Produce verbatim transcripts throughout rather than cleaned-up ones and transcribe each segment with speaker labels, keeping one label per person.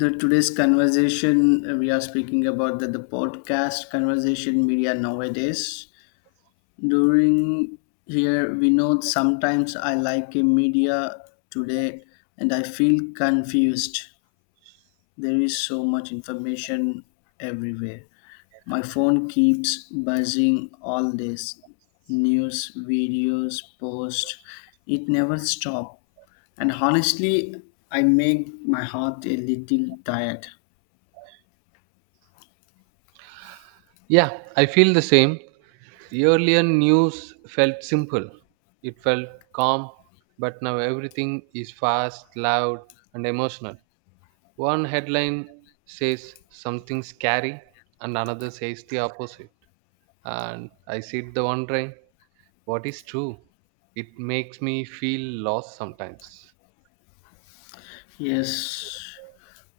Speaker 1: The today's conversation, uh, we are speaking about the, the podcast conversation media nowadays during here. We know sometimes I like a media today and I feel confused. There is so much information everywhere. My phone keeps buzzing all this news, videos, posts. It never stops. And honestly, I make my heart a little tired.
Speaker 2: Yeah, I feel the same. The earlier news felt simple, it felt calm, but now everything is fast, loud, and emotional. One headline says something scary, and another says the opposite. And I sit there wondering what is true. It makes me feel lost sometimes.
Speaker 1: Yes,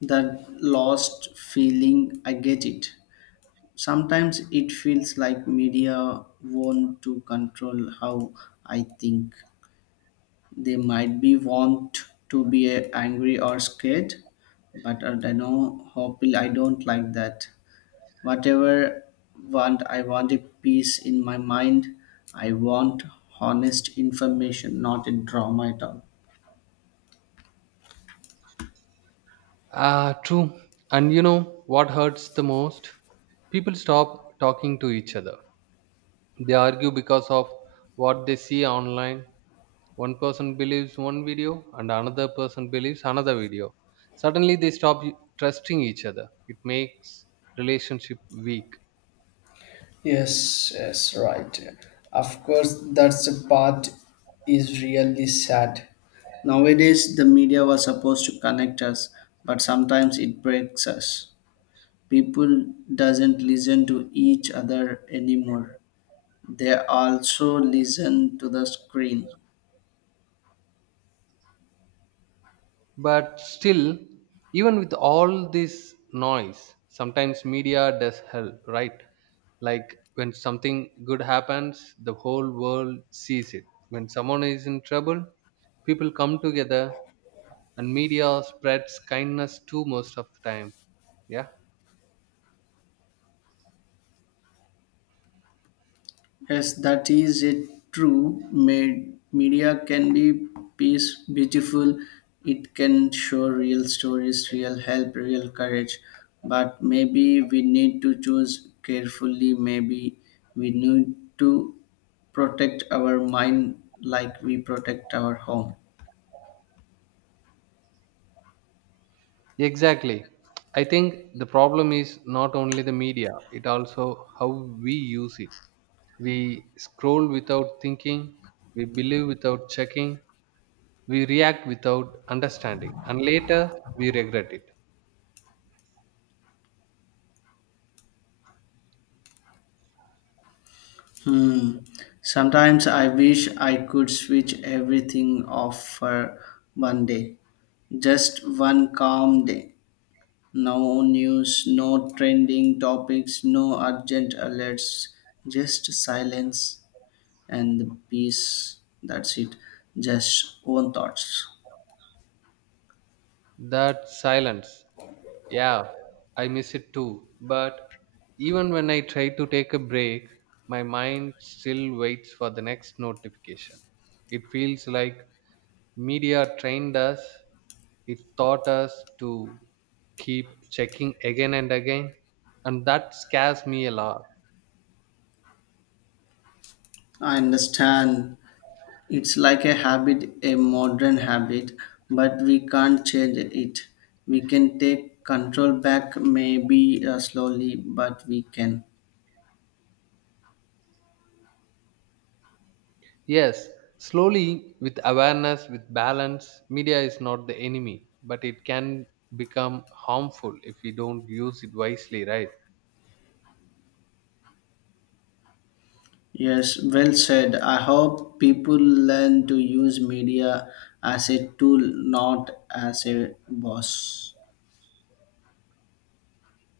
Speaker 1: that lost feeling, I get it. Sometimes it feels like media want to control how I think. They might be want to be uh, angry or scared, but I don't know, hopefully I don't like that. Whatever want, I want a peace in my mind. I want honest information, not a drama at all.
Speaker 2: Ah, true. And you know what hurts the most? People stop talking to each other. They argue because of what they see online. One person believes one video and another person believes another video. Suddenly they stop y- trusting each other. It makes relationship weak.
Speaker 1: Yes, yes, right. Of course, that's the part is really sad. Nowadays, the media was supposed to connect us, but sometimes it breaks us. People doesn't listen to each other anymore. They also listen to the screen.
Speaker 2: But still, even with all this noise, sometimes media does help, right? Like when something good happens, the whole world sees it. When someone is in trouble, people come together and media spreads kindness too most of the time. Yeah,
Speaker 1: Yes, that is a true. Made media can be piece beautiful. It can show real stories, real help, real courage. But maybe we need to choose carefully. Maybe we need to protect our mind like we protect our home.
Speaker 2: exactly. I think the problem is not only the media, it also how we use it. We scroll without thinking, we believe without checking, we react without understanding, and later we regret it.
Speaker 1: Hmm. Sometimes I wish I could switch everything off for one day, just one calm day. No news, no trending topics, no urgent alerts, just silence and the peace. That's it. Just own thoughts.
Speaker 2: That silence, yeah, I miss it too. But even when I try to take a break, my mind still waits for the next notification. It feels like media trained us, it taught us to keep checking again and again, and that scares me a lot.
Speaker 1: I understand it's like a habit, a modern habit, but we can't change it. We can take control back, maybe uh, slowly, but we can.
Speaker 2: Yes, slowly, with awareness, with balance, media is not the enemy, but it can become harmful if we don't use it wisely, right?
Speaker 1: Yes, well said. I hope people learn to use media as a tool, not as a boss.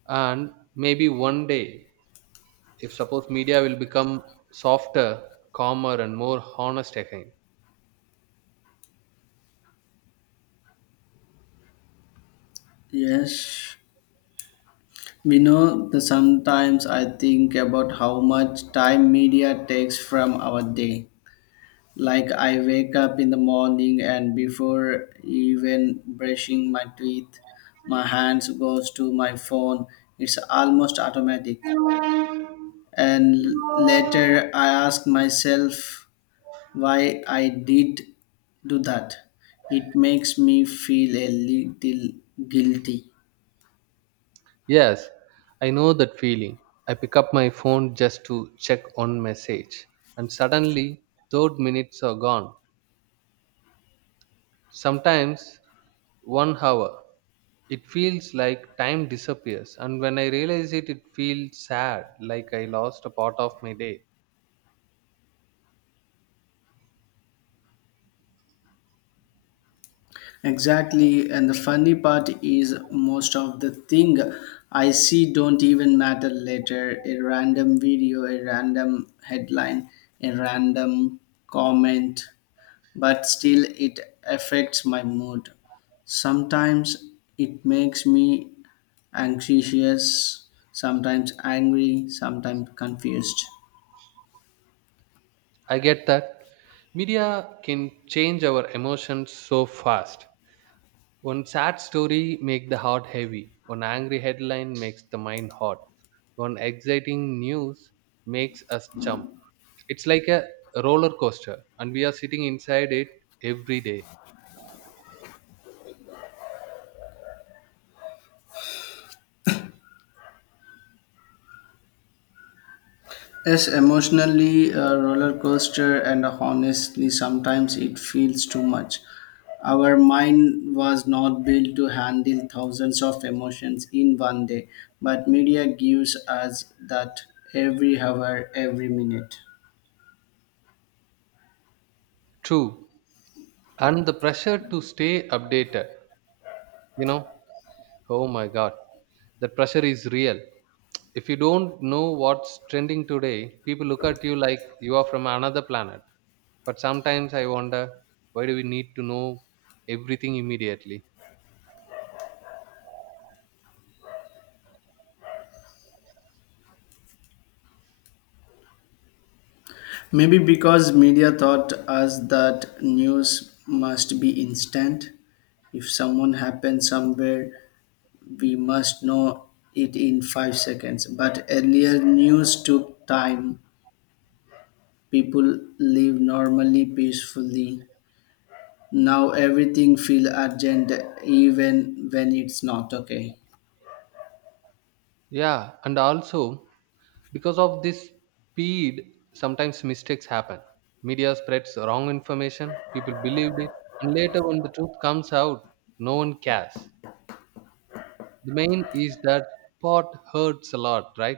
Speaker 2: And maybe one day, if suppose media will become softer, calmer, and more honest again.
Speaker 1: Yes, we know that sometimes I think about how much time media takes from our day. Like, I wake up in the morning, and before even brushing my teeth, my hands goes to my phone. It's almost automatic. And later, I ask myself, why I did do that. It makes me feel a little guilty.
Speaker 2: Yes, I know that feeling. I pick up my phone just to check one message, and suddenly those minutes are gone. Sometimes one hour. It feels like time disappears, and when I realize it, it feels sad, like I lost a part of my day.
Speaker 1: Exactly, and the funny part is most of the thing I see don't even matter later. A random video, a random headline, a random comment, but still it affects my mood. Sometimes it makes me anxious, sometimes angry, sometimes confused.
Speaker 2: I get that media can change our emotions so fast. One sad story makes the heart heavy. One angry headline makes the mind hot. One exciting news makes us jump. It's like a roller coaster and we are sitting inside it every day.
Speaker 1: Yes, emotionally a roller coaster, and honestly, sometimes it feels too much. Our mind was not built to handle thousands of emotions in one day, but media gives us that every hour, every minute.
Speaker 2: True. And the pressure to stay updated, you know, oh my god, the pressure is real. If you don't know what's trending today, people look at you like you are from another planet. But sometimes I wonder, why do we need to know everything immediately?
Speaker 1: Maybe because media taught us that news must be instant. If someone happens somewhere, we must know it in five seconds. But earlier news took time. People live normally peacefully. Now everything feel urgent even when it's not okay.
Speaker 2: Yeah, and also because of this speed, sometimes mistakes happen. Media spreads wrong information, people believed it, and later when the truth comes out, no one cares. The main is that pot hurts a lot, right?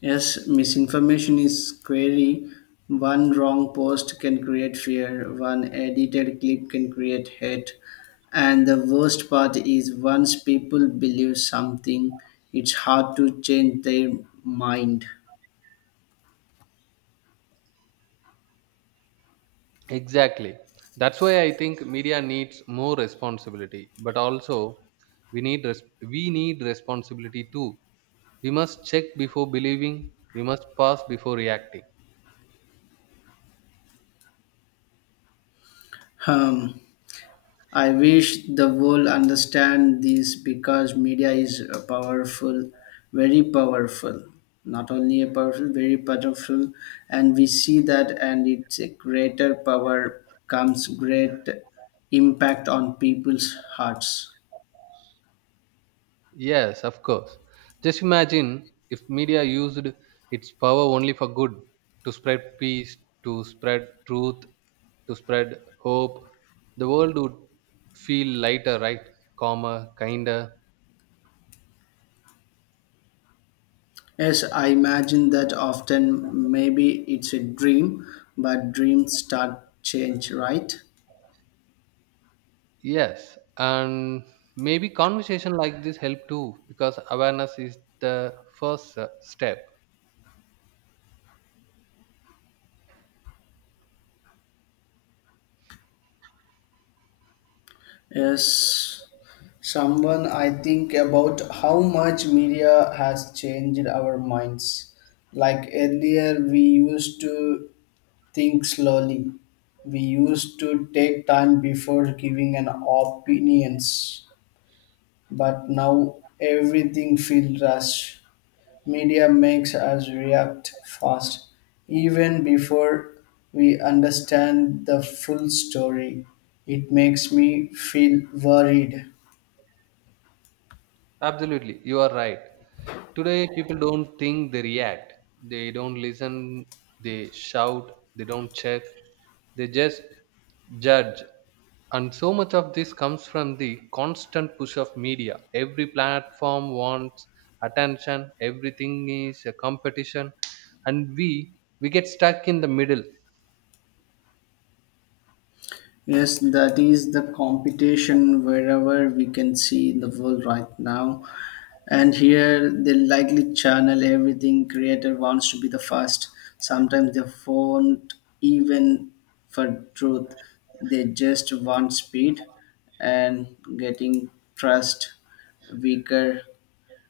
Speaker 1: Yes, misinformation is scary. One wrong post can create fear, one edited clip can create hate. And the worst part is once people believe something, it's hard to change their mind.
Speaker 2: Exactly. That's why I think media needs more responsibility, but also we need res- we need responsibility too. We must check before believing, we must pause before reacting.
Speaker 1: Um, I wish the world understand this because media is a powerful, very powerful, not only a powerful, very powerful, and we see that, and it's a greater power comes great impact on people's hearts.
Speaker 2: Yes, of course. Just imagine if media used its power only for good, to spread peace, to spread truth, to spread hope, the world would feel lighter, right? Calmer, kinder.
Speaker 1: Yes, I imagine that often maybe it's a dream, but dreams start change, right?
Speaker 2: Yes, and maybe conversation like this help too, because awareness is the first uh, step.
Speaker 1: Yes, someone I think about how much media has changed our minds. Like earlier, we used to think slowly. We used to take time before giving an opinions. But now everything feels rushed. Media makes us react fast, even before we understand the full story. It makes me feel worried.
Speaker 2: Absolutely, you are right. Today, people don't think, they react. They don't listen, they shout, they don't check, they just judge. And so much of this comes from the constant push of media. Every platform wants attention, everything is a competition, and we we get stuck in the middle.
Speaker 1: Yes, that is the competition wherever we can see in the world right now. And here they likely channel everything creator wants to be the first. Sometimes they won't even for truth. They just want speed and getting trust weaker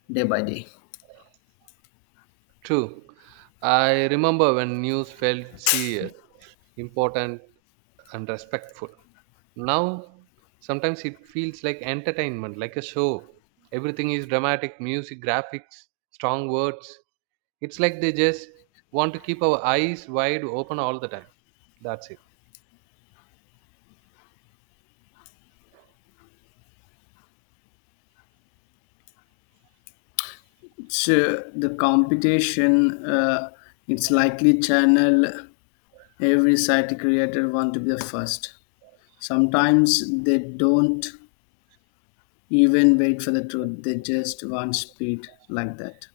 Speaker 1: day by day.
Speaker 2: True. I remember when news felt serious, important, and respectful. Now sometimes it feels like entertainment, like a show. Everything is dramatic music, graphics, strong words. It's like they just want to keep our eyes wide open all the time, that's it.
Speaker 1: So the competition, uh, it's likely channel every site creator want to be the first. Sometimes they don't even wait for the truth, they just want speed like that.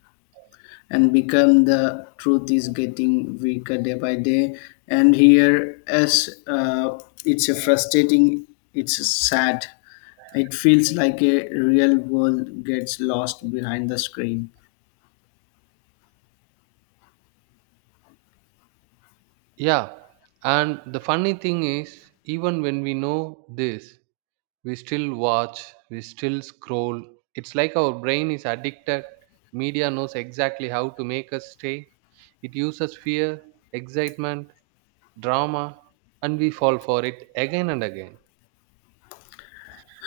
Speaker 1: And become the truth is getting weaker day by day. And here, as uh, it's a frustrating, it's sad. It feels like a real world gets lost behind the screen.
Speaker 2: Yeah, and the funny thing is, even when we know this, we still watch, we still scroll. It's like our brain is addicted. Media knows exactly how to make us stay. It uses fear, excitement, drama, and we fall for it again and again.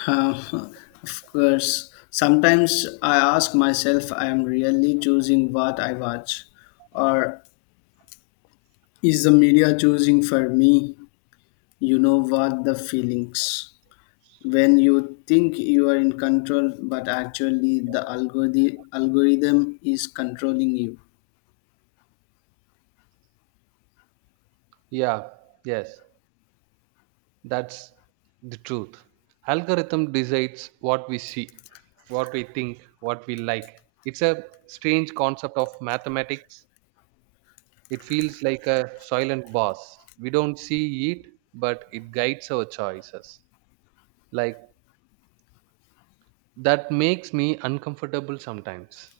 Speaker 1: Uh, of course, sometimes I ask myself, I am really choosing what I watch, or is the media choosing for me? You know what the feelings when you think you are in control, but actually the algorithm algorithm is controlling you.
Speaker 2: Yeah, yes, that's the truth. Algorithm decides what we see, what we think, what we like. It's a strange concept of mathematics. It feels like a silent boss. We don't see it, but it guides our choices, like that makes me uncomfortable sometimes.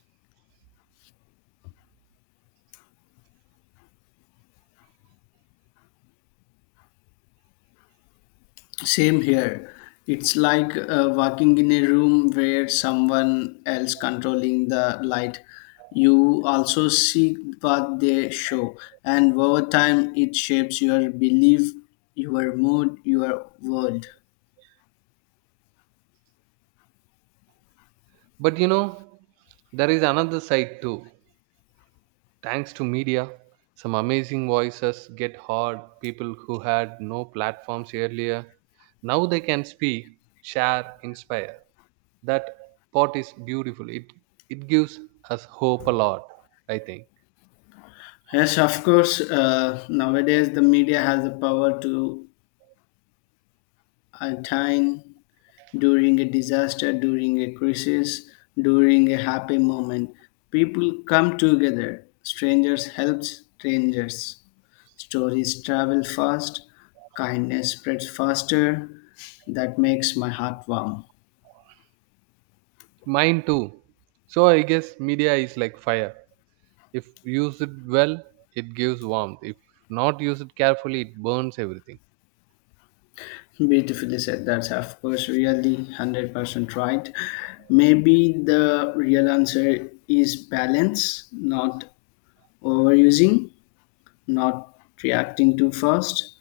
Speaker 1: Same here. It's like uh, walking in a room where someone else controlling the light. You also see what they show, and over time it shapes your belief, your mood, your world.
Speaker 2: But you know, there is another side too. Thanks to media, some amazing voices get heard. People who had no platforms earlier, now they can speak, share, inspire. That pot is beautiful. It it gives us hope a lot, I think.
Speaker 1: Yes, of course. Uh, nowadays, the media has the power to attain during a disaster, during a crisis, during a happy moment. People come together. Strangers help strangers. Stories travel fast. Kindness spreads faster. That makes my heart warm.
Speaker 2: Mine too. So I guess media is like fire. If used well, it gives warmth. If not used carefully, it burns everything.
Speaker 1: Beautifully said. That's of course really one hundred percent right. Maybe the real answer is balance, not overusing, not reacting too fast,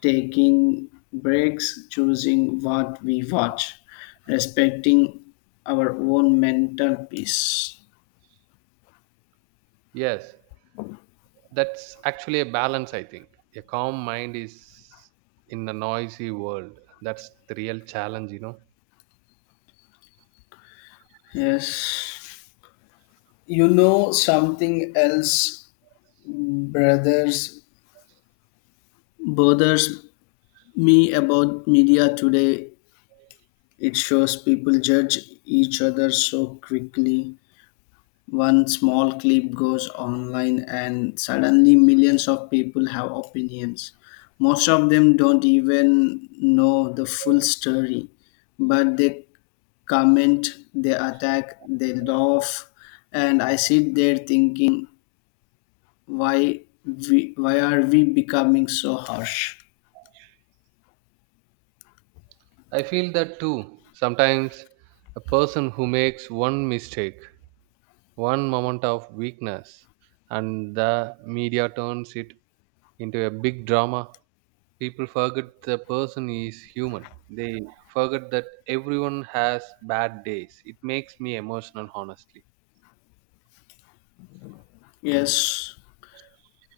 Speaker 1: taking breaks, choosing what we watch, respecting our own mental peace.
Speaker 2: Yes. That's actually a balance, I think. A calm mind is in a noisy world. That's the real challenge, you know.
Speaker 1: Yes. You know something else brothers bothers me about media today. It shows people judge each other so quickly. One small clip goes online, and suddenly millions of people have opinions. Most of them don't even know the full story, but they comment, they attack, they laugh, and I sit there thinking, why, we, why are we becoming so harsh?
Speaker 2: I feel that too. Sometimes a person who makes one mistake, one moment of weakness, and the media turns it into a big drama. People forget the person is human. They forget that everyone has bad days. It makes me emotional, honestly.
Speaker 1: Yes.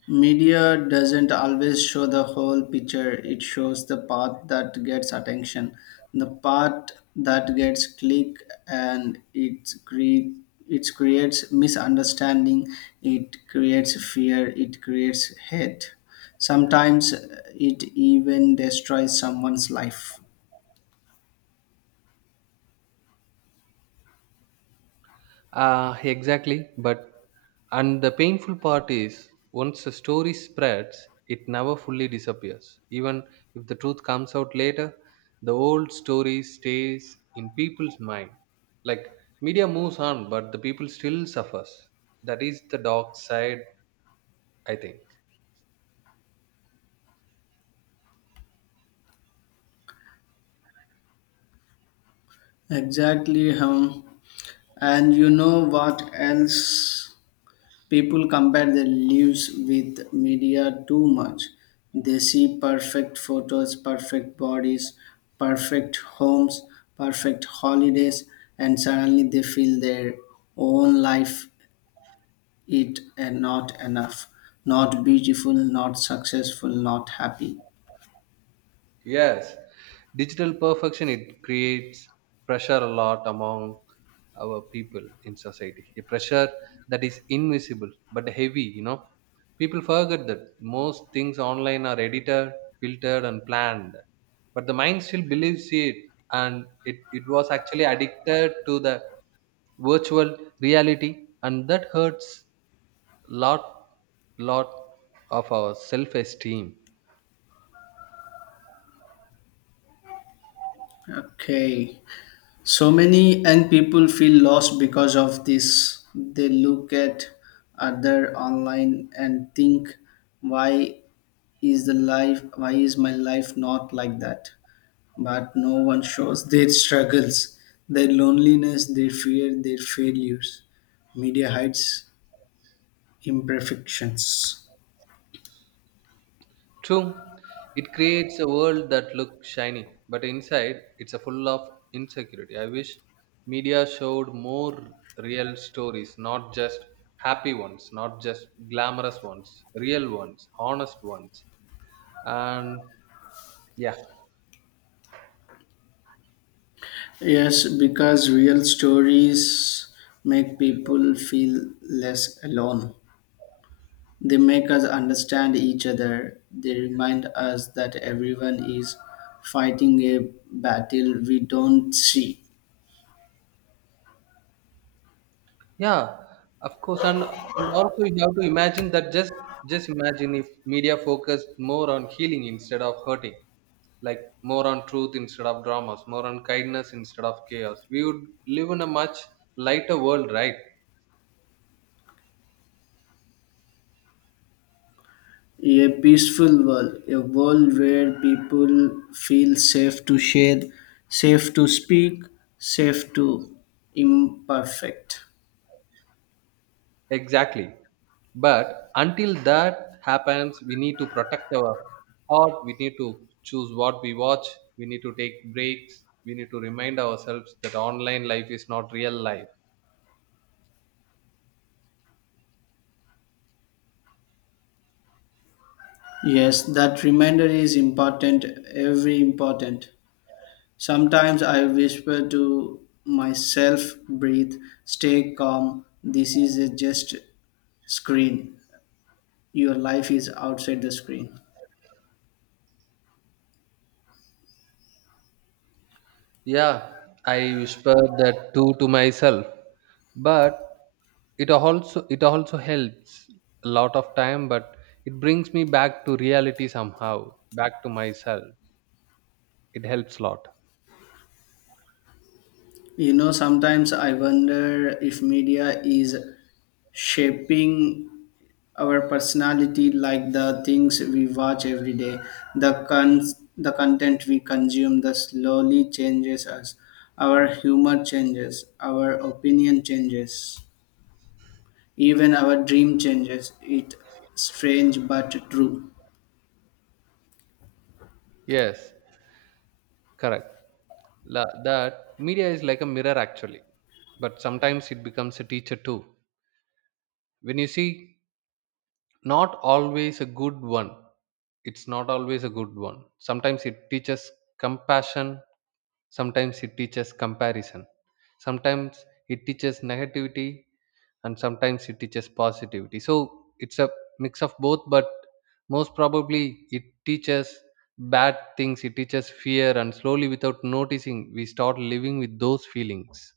Speaker 1: Media doesn't always show the whole picture, it shows the part that gets attention, the part that gets click, and it, cre- it creates misunderstanding, it creates fear, it creates hate. Sometimes uh, it even destroys someone's life.
Speaker 2: Uh, exactly. But and the painful part is, once a story spreads, it never fully disappears. Even if the truth comes out later, the old story stays in people's mind. Like media moves on, but the people still suffers. That is the dark side, I think.
Speaker 1: Exactly, hum. And you know what else? People compare their lives with media too much. They see perfect photos, perfect bodies, perfect homes, perfect holidays, and suddenly they feel their own life it and not enough, not beautiful, not successful, not happy.
Speaker 2: Yes, digital perfection, it creates pressure a lot among our people in society. A pressure that is invisible but heavy. You know, people forget that most things online are edited, filtered, and planned, but the mind still believes it, and it it was actually addicted to the virtual reality, and that hurts lot lot of our self esteem.
Speaker 1: Okay, so many young people feel lost because of this. They look at other online and think, why is the life, why is my life not like that? But no one shows their struggles, their loneliness, their fear, their failures. Media hides imperfections.
Speaker 2: True, it creates a world that looks shiny, but inside it's a full of insecurity. I wish media showed more real stories, not just happy ones, not just glamorous ones, real ones, honest ones. And yeah.
Speaker 1: Yes, because real stories make people feel less alone. They make us understand each other. They remind us that everyone is fighting a battle we don't see.
Speaker 2: Yeah, of course, and, and also you have to imagine that just just imagine if media focused more on healing instead of hurting, like more on truth instead of dramas, more on kindness instead of chaos. We would live in a much lighter world, right?
Speaker 1: A peaceful world, a world where people feel safe to share, safe to speak, safe to imperfect.
Speaker 2: Exactly. But until that happens, we need to protect our heart. We need to choose what we watch. We need to take breaks. We need to remind ourselves that online life is not real life.
Speaker 1: Yes, that reminder is important, every important. Sometimes I whisper to myself, breathe, stay calm. This is a just screen. Your life is outside the screen.
Speaker 2: Yeah, I whispered that too to myself, but it also it also helps a lot of time, but it brings me back to reality somehow, back to myself. It helps a lot.
Speaker 1: You know, sometimes I wonder if media is shaping our personality, like the things we watch every day, the cons- the content we consume the slowly changes us, our humor changes, our opinion changes, even our dream changes it. Strange but true.
Speaker 2: Yes, correct. La, that media is like a mirror actually, but sometimes it becomes a teacher too. When you see, not always a good one. It's not always a good one. Sometimes it teaches compassion. Sometimes it teaches comparison. Sometimes it teaches negativity, and sometimes it teaches positivity. So it's a mix of both, but most probably it teaches bad things, it teaches fear, and slowly without noticing, we start living with those feelings.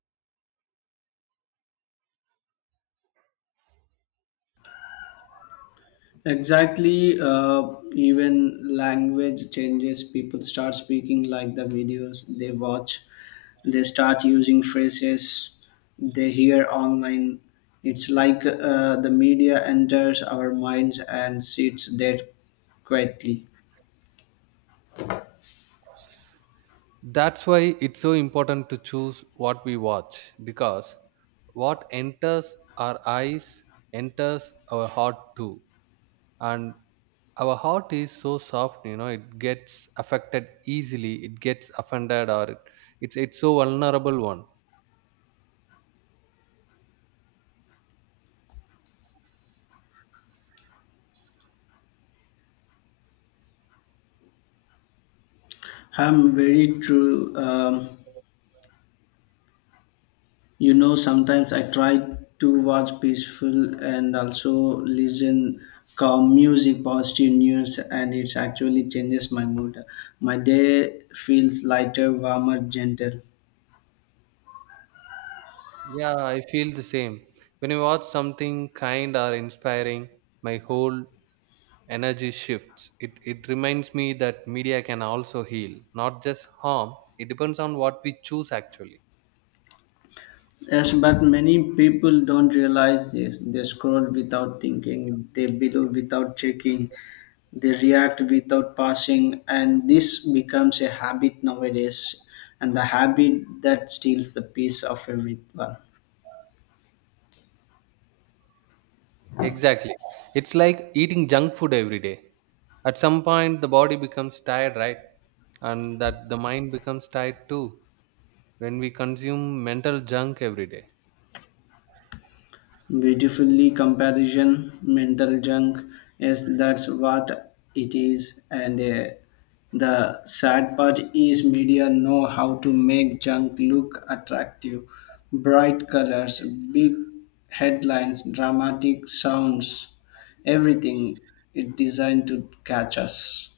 Speaker 1: Exactly, uh, even language changes. People start speaking like the videos they watch. They start using phrases they hear online. It's like uh, the media enters our minds and sits there quietly.
Speaker 2: That's why it's so important to choose what we watch, because what enters our eyes enters our heart too. And our heart is so soft, you know, it gets affected easily, it gets offended, or it, it's it's so vulnerable one.
Speaker 1: I'm very true. Um, You know, sometimes I try to watch peaceful and also listen calm music, positive news, and it actually changes my mood. My day feels lighter, warmer, gentle.
Speaker 2: Yeah, I feel the same. When you watch something kind or inspiring, my whole energy shifts. It it reminds me that media can also heal, not just harm. It depends on what we choose actually.
Speaker 1: Yes, but many people don't realize this. They scroll without thinking, they believe without checking, they react without passing, and this becomes a habit nowadays, and the habit that steals the peace of everyone.
Speaker 2: Exactly, it's like eating junk food every day. At some point the body becomes tired, right? And that the mind becomes tired too when we consume mental junk every day.
Speaker 1: Beautifully comparison, mental junk. Yes, that's what it is. And uh, the sad part is media know how to make junk look attractive. Bright colors, big headlines, dramatic sounds, everything is designed to catch us.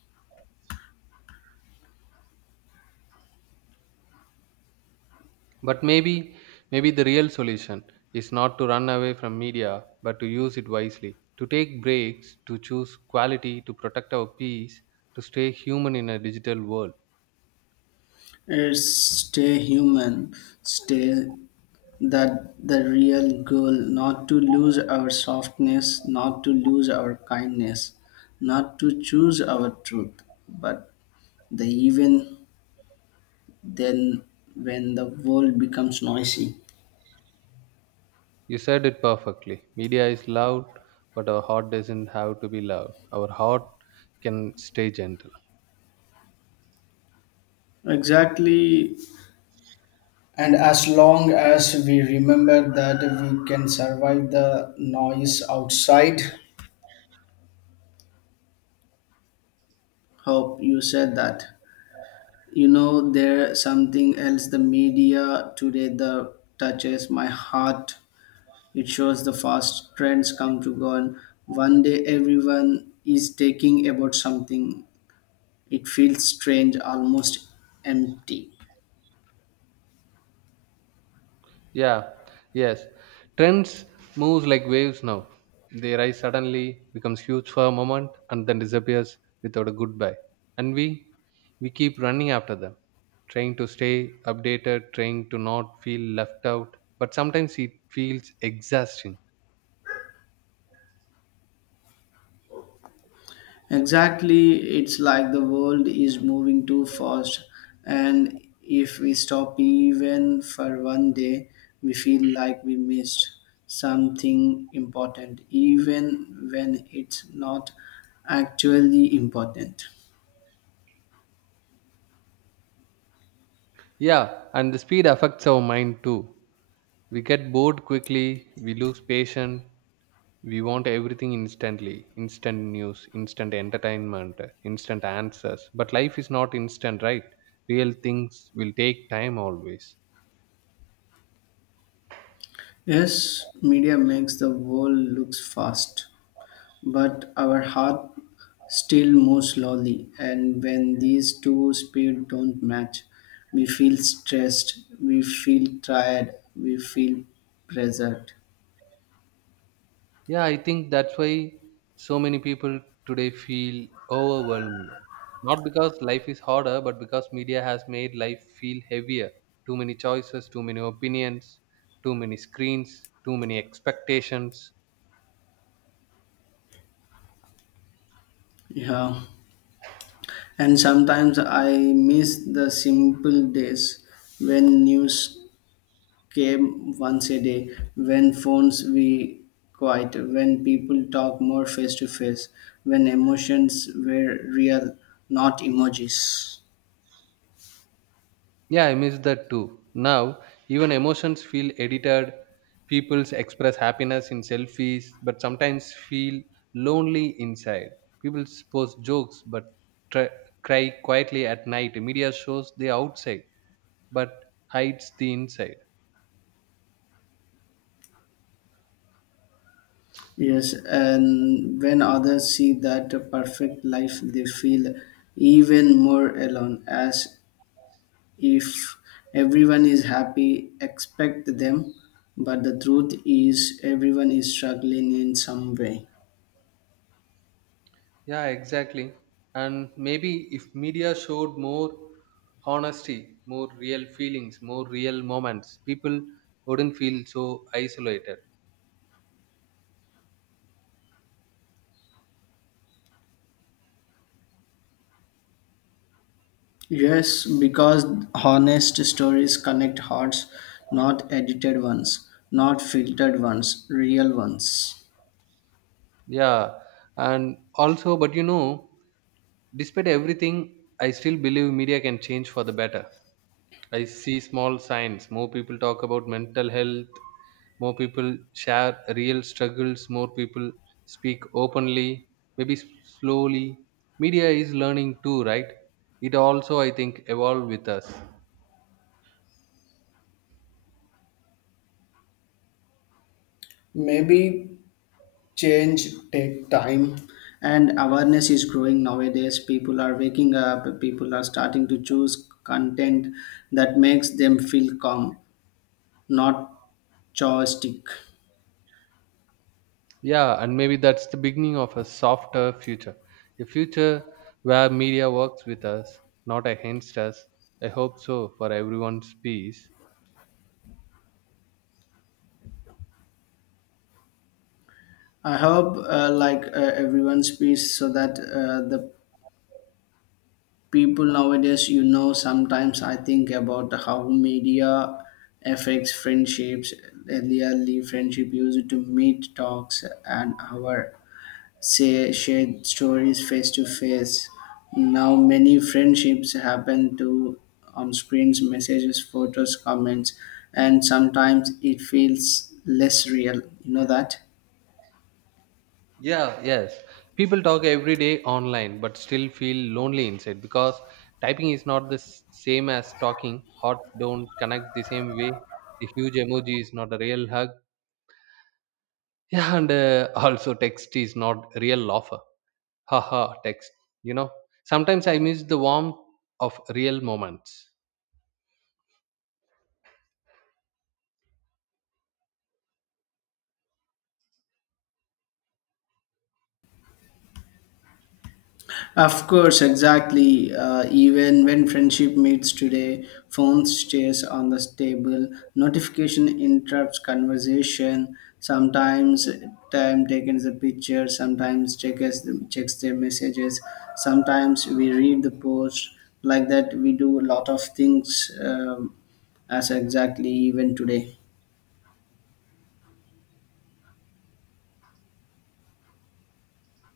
Speaker 2: But maybe, maybe the real solution is not to run away from media, but to use it wisely, to take breaks, to choose quality, to protect our peace, to stay human in a digital world.
Speaker 1: It's stay human, stay that the real goal, not to lose our softness, not to lose our kindness, not to choose our truth, but the even then when the world becomes noisy.
Speaker 2: You said it perfectly, media is loud but our heart doesn't have to be loud. Our heart can stay gentle.
Speaker 1: Exactly, and as long as we remember that, we can survive the noise outside. Hope you said that. You know there's something else the media today that touches my heart. It shows the fast trends come to go on. One day everyone is taking about something. It feels strange, almost empty.
Speaker 2: Yeah, yes. Trends moves like waves now. They rise suddenly, becomes huge for a moment, and then disappears without a goodbye. And we we keep running after them, trying to stay updated, trying to not feel left out. But sometimes it feels exhausting.
Speaker 1: Exactly, it's like the world is moving too fast, and if we stop even for one day, we feel like we missed something important, even when it's not actually important.
Speaker 2: Yeah, and the speed affects our mind too. We get bored quickly, we lose patience, we want everything instantly, instant news, instant entertainment, instant answers. But life is not instant, right? Real things will take time always.
Speaker 1: Yes, media makes the world looks fast, but our heart still moves slowly, and when these two speeds don't match, we feel stressed, we feel tired, we feel pressured.
Speaker 2: Yeah, I think that's why so many people today feel overwhelmed. Not because life is harder, but because media has made life feel heavier. Too many choices, too many opinions, too many screens, too many expectations.
Speaker 1: Yeah, and sometimes I miss the simple days, when news came once a day, when phones we quiet, when people talk more face to face, when emotions were real, not emojis.
Speaker 2: Yeah, I miss that too. Now, even emotions feel edited. People express happiness in selfies, but sometimes feel lonely inside. People post jokes, but try, cry quietly at night. Media shows the outside, but hides the inside.
Speaker 1: Yes, and when others see that perfect life, they feel even more alone, as if everyone is happy expect them. But the truth is, everyone is struggling in some way.
Speaker 2: Yeah, exactly. And maybe if media showed more honesty, more real feelings, more real moments, people wouldn't feel so isolated.
Speaker 1: Yes, because honest stories connect hearts, not edited ones, not filtered ones, real ones.
Speaker 2: Yeah, and also, but you know, despite everything, I still believe media can change for the better. I see small signs. More people talk about mental health. More people share real struggles. More people speak openly. Maybe s- slowly. Media is learning too, right? It also, I think, evolve with us.
Speaker 1: Maybe change take time, and awareness is growing nowadays. People are waking up. People are starting to choose content that makes them feel calm, not joystick.
Speaker 2: Yeah, and maybe that's the beginning of a softer future. A future where media works with us, not against us. I hope so for everyone's peace.
Speaker 1: I hope uh, like uh, everyone's peace so that uh, the people nowadays, you know, sometimes I think about how media affects friendships. Earlier friendship used to meet talks an hour, say shared stories face to face. Now many friendships happen to on screens, messages, photos, comments, and sometimes it feels less real. You know that?
Speaker 2: Yeah, yes. People talk every day online but still feel lonely inside because typing is not the s- same as talking. Hearts don't connect the same way. A huge emoji is not a real hug. Yeah, and uh, also text is not real offer. Haha, text. You know, sometimes I miss the warmth of real moments.
Speaker 1: Of course, exactly. Uh, even when friendship meets today, phone stays on the table, notification interrupts conversation. Sometimes time taken the picture, sometimes checks checks their messages, sometimes we read the post. Like that, we do a lot of things um, as exactly even today.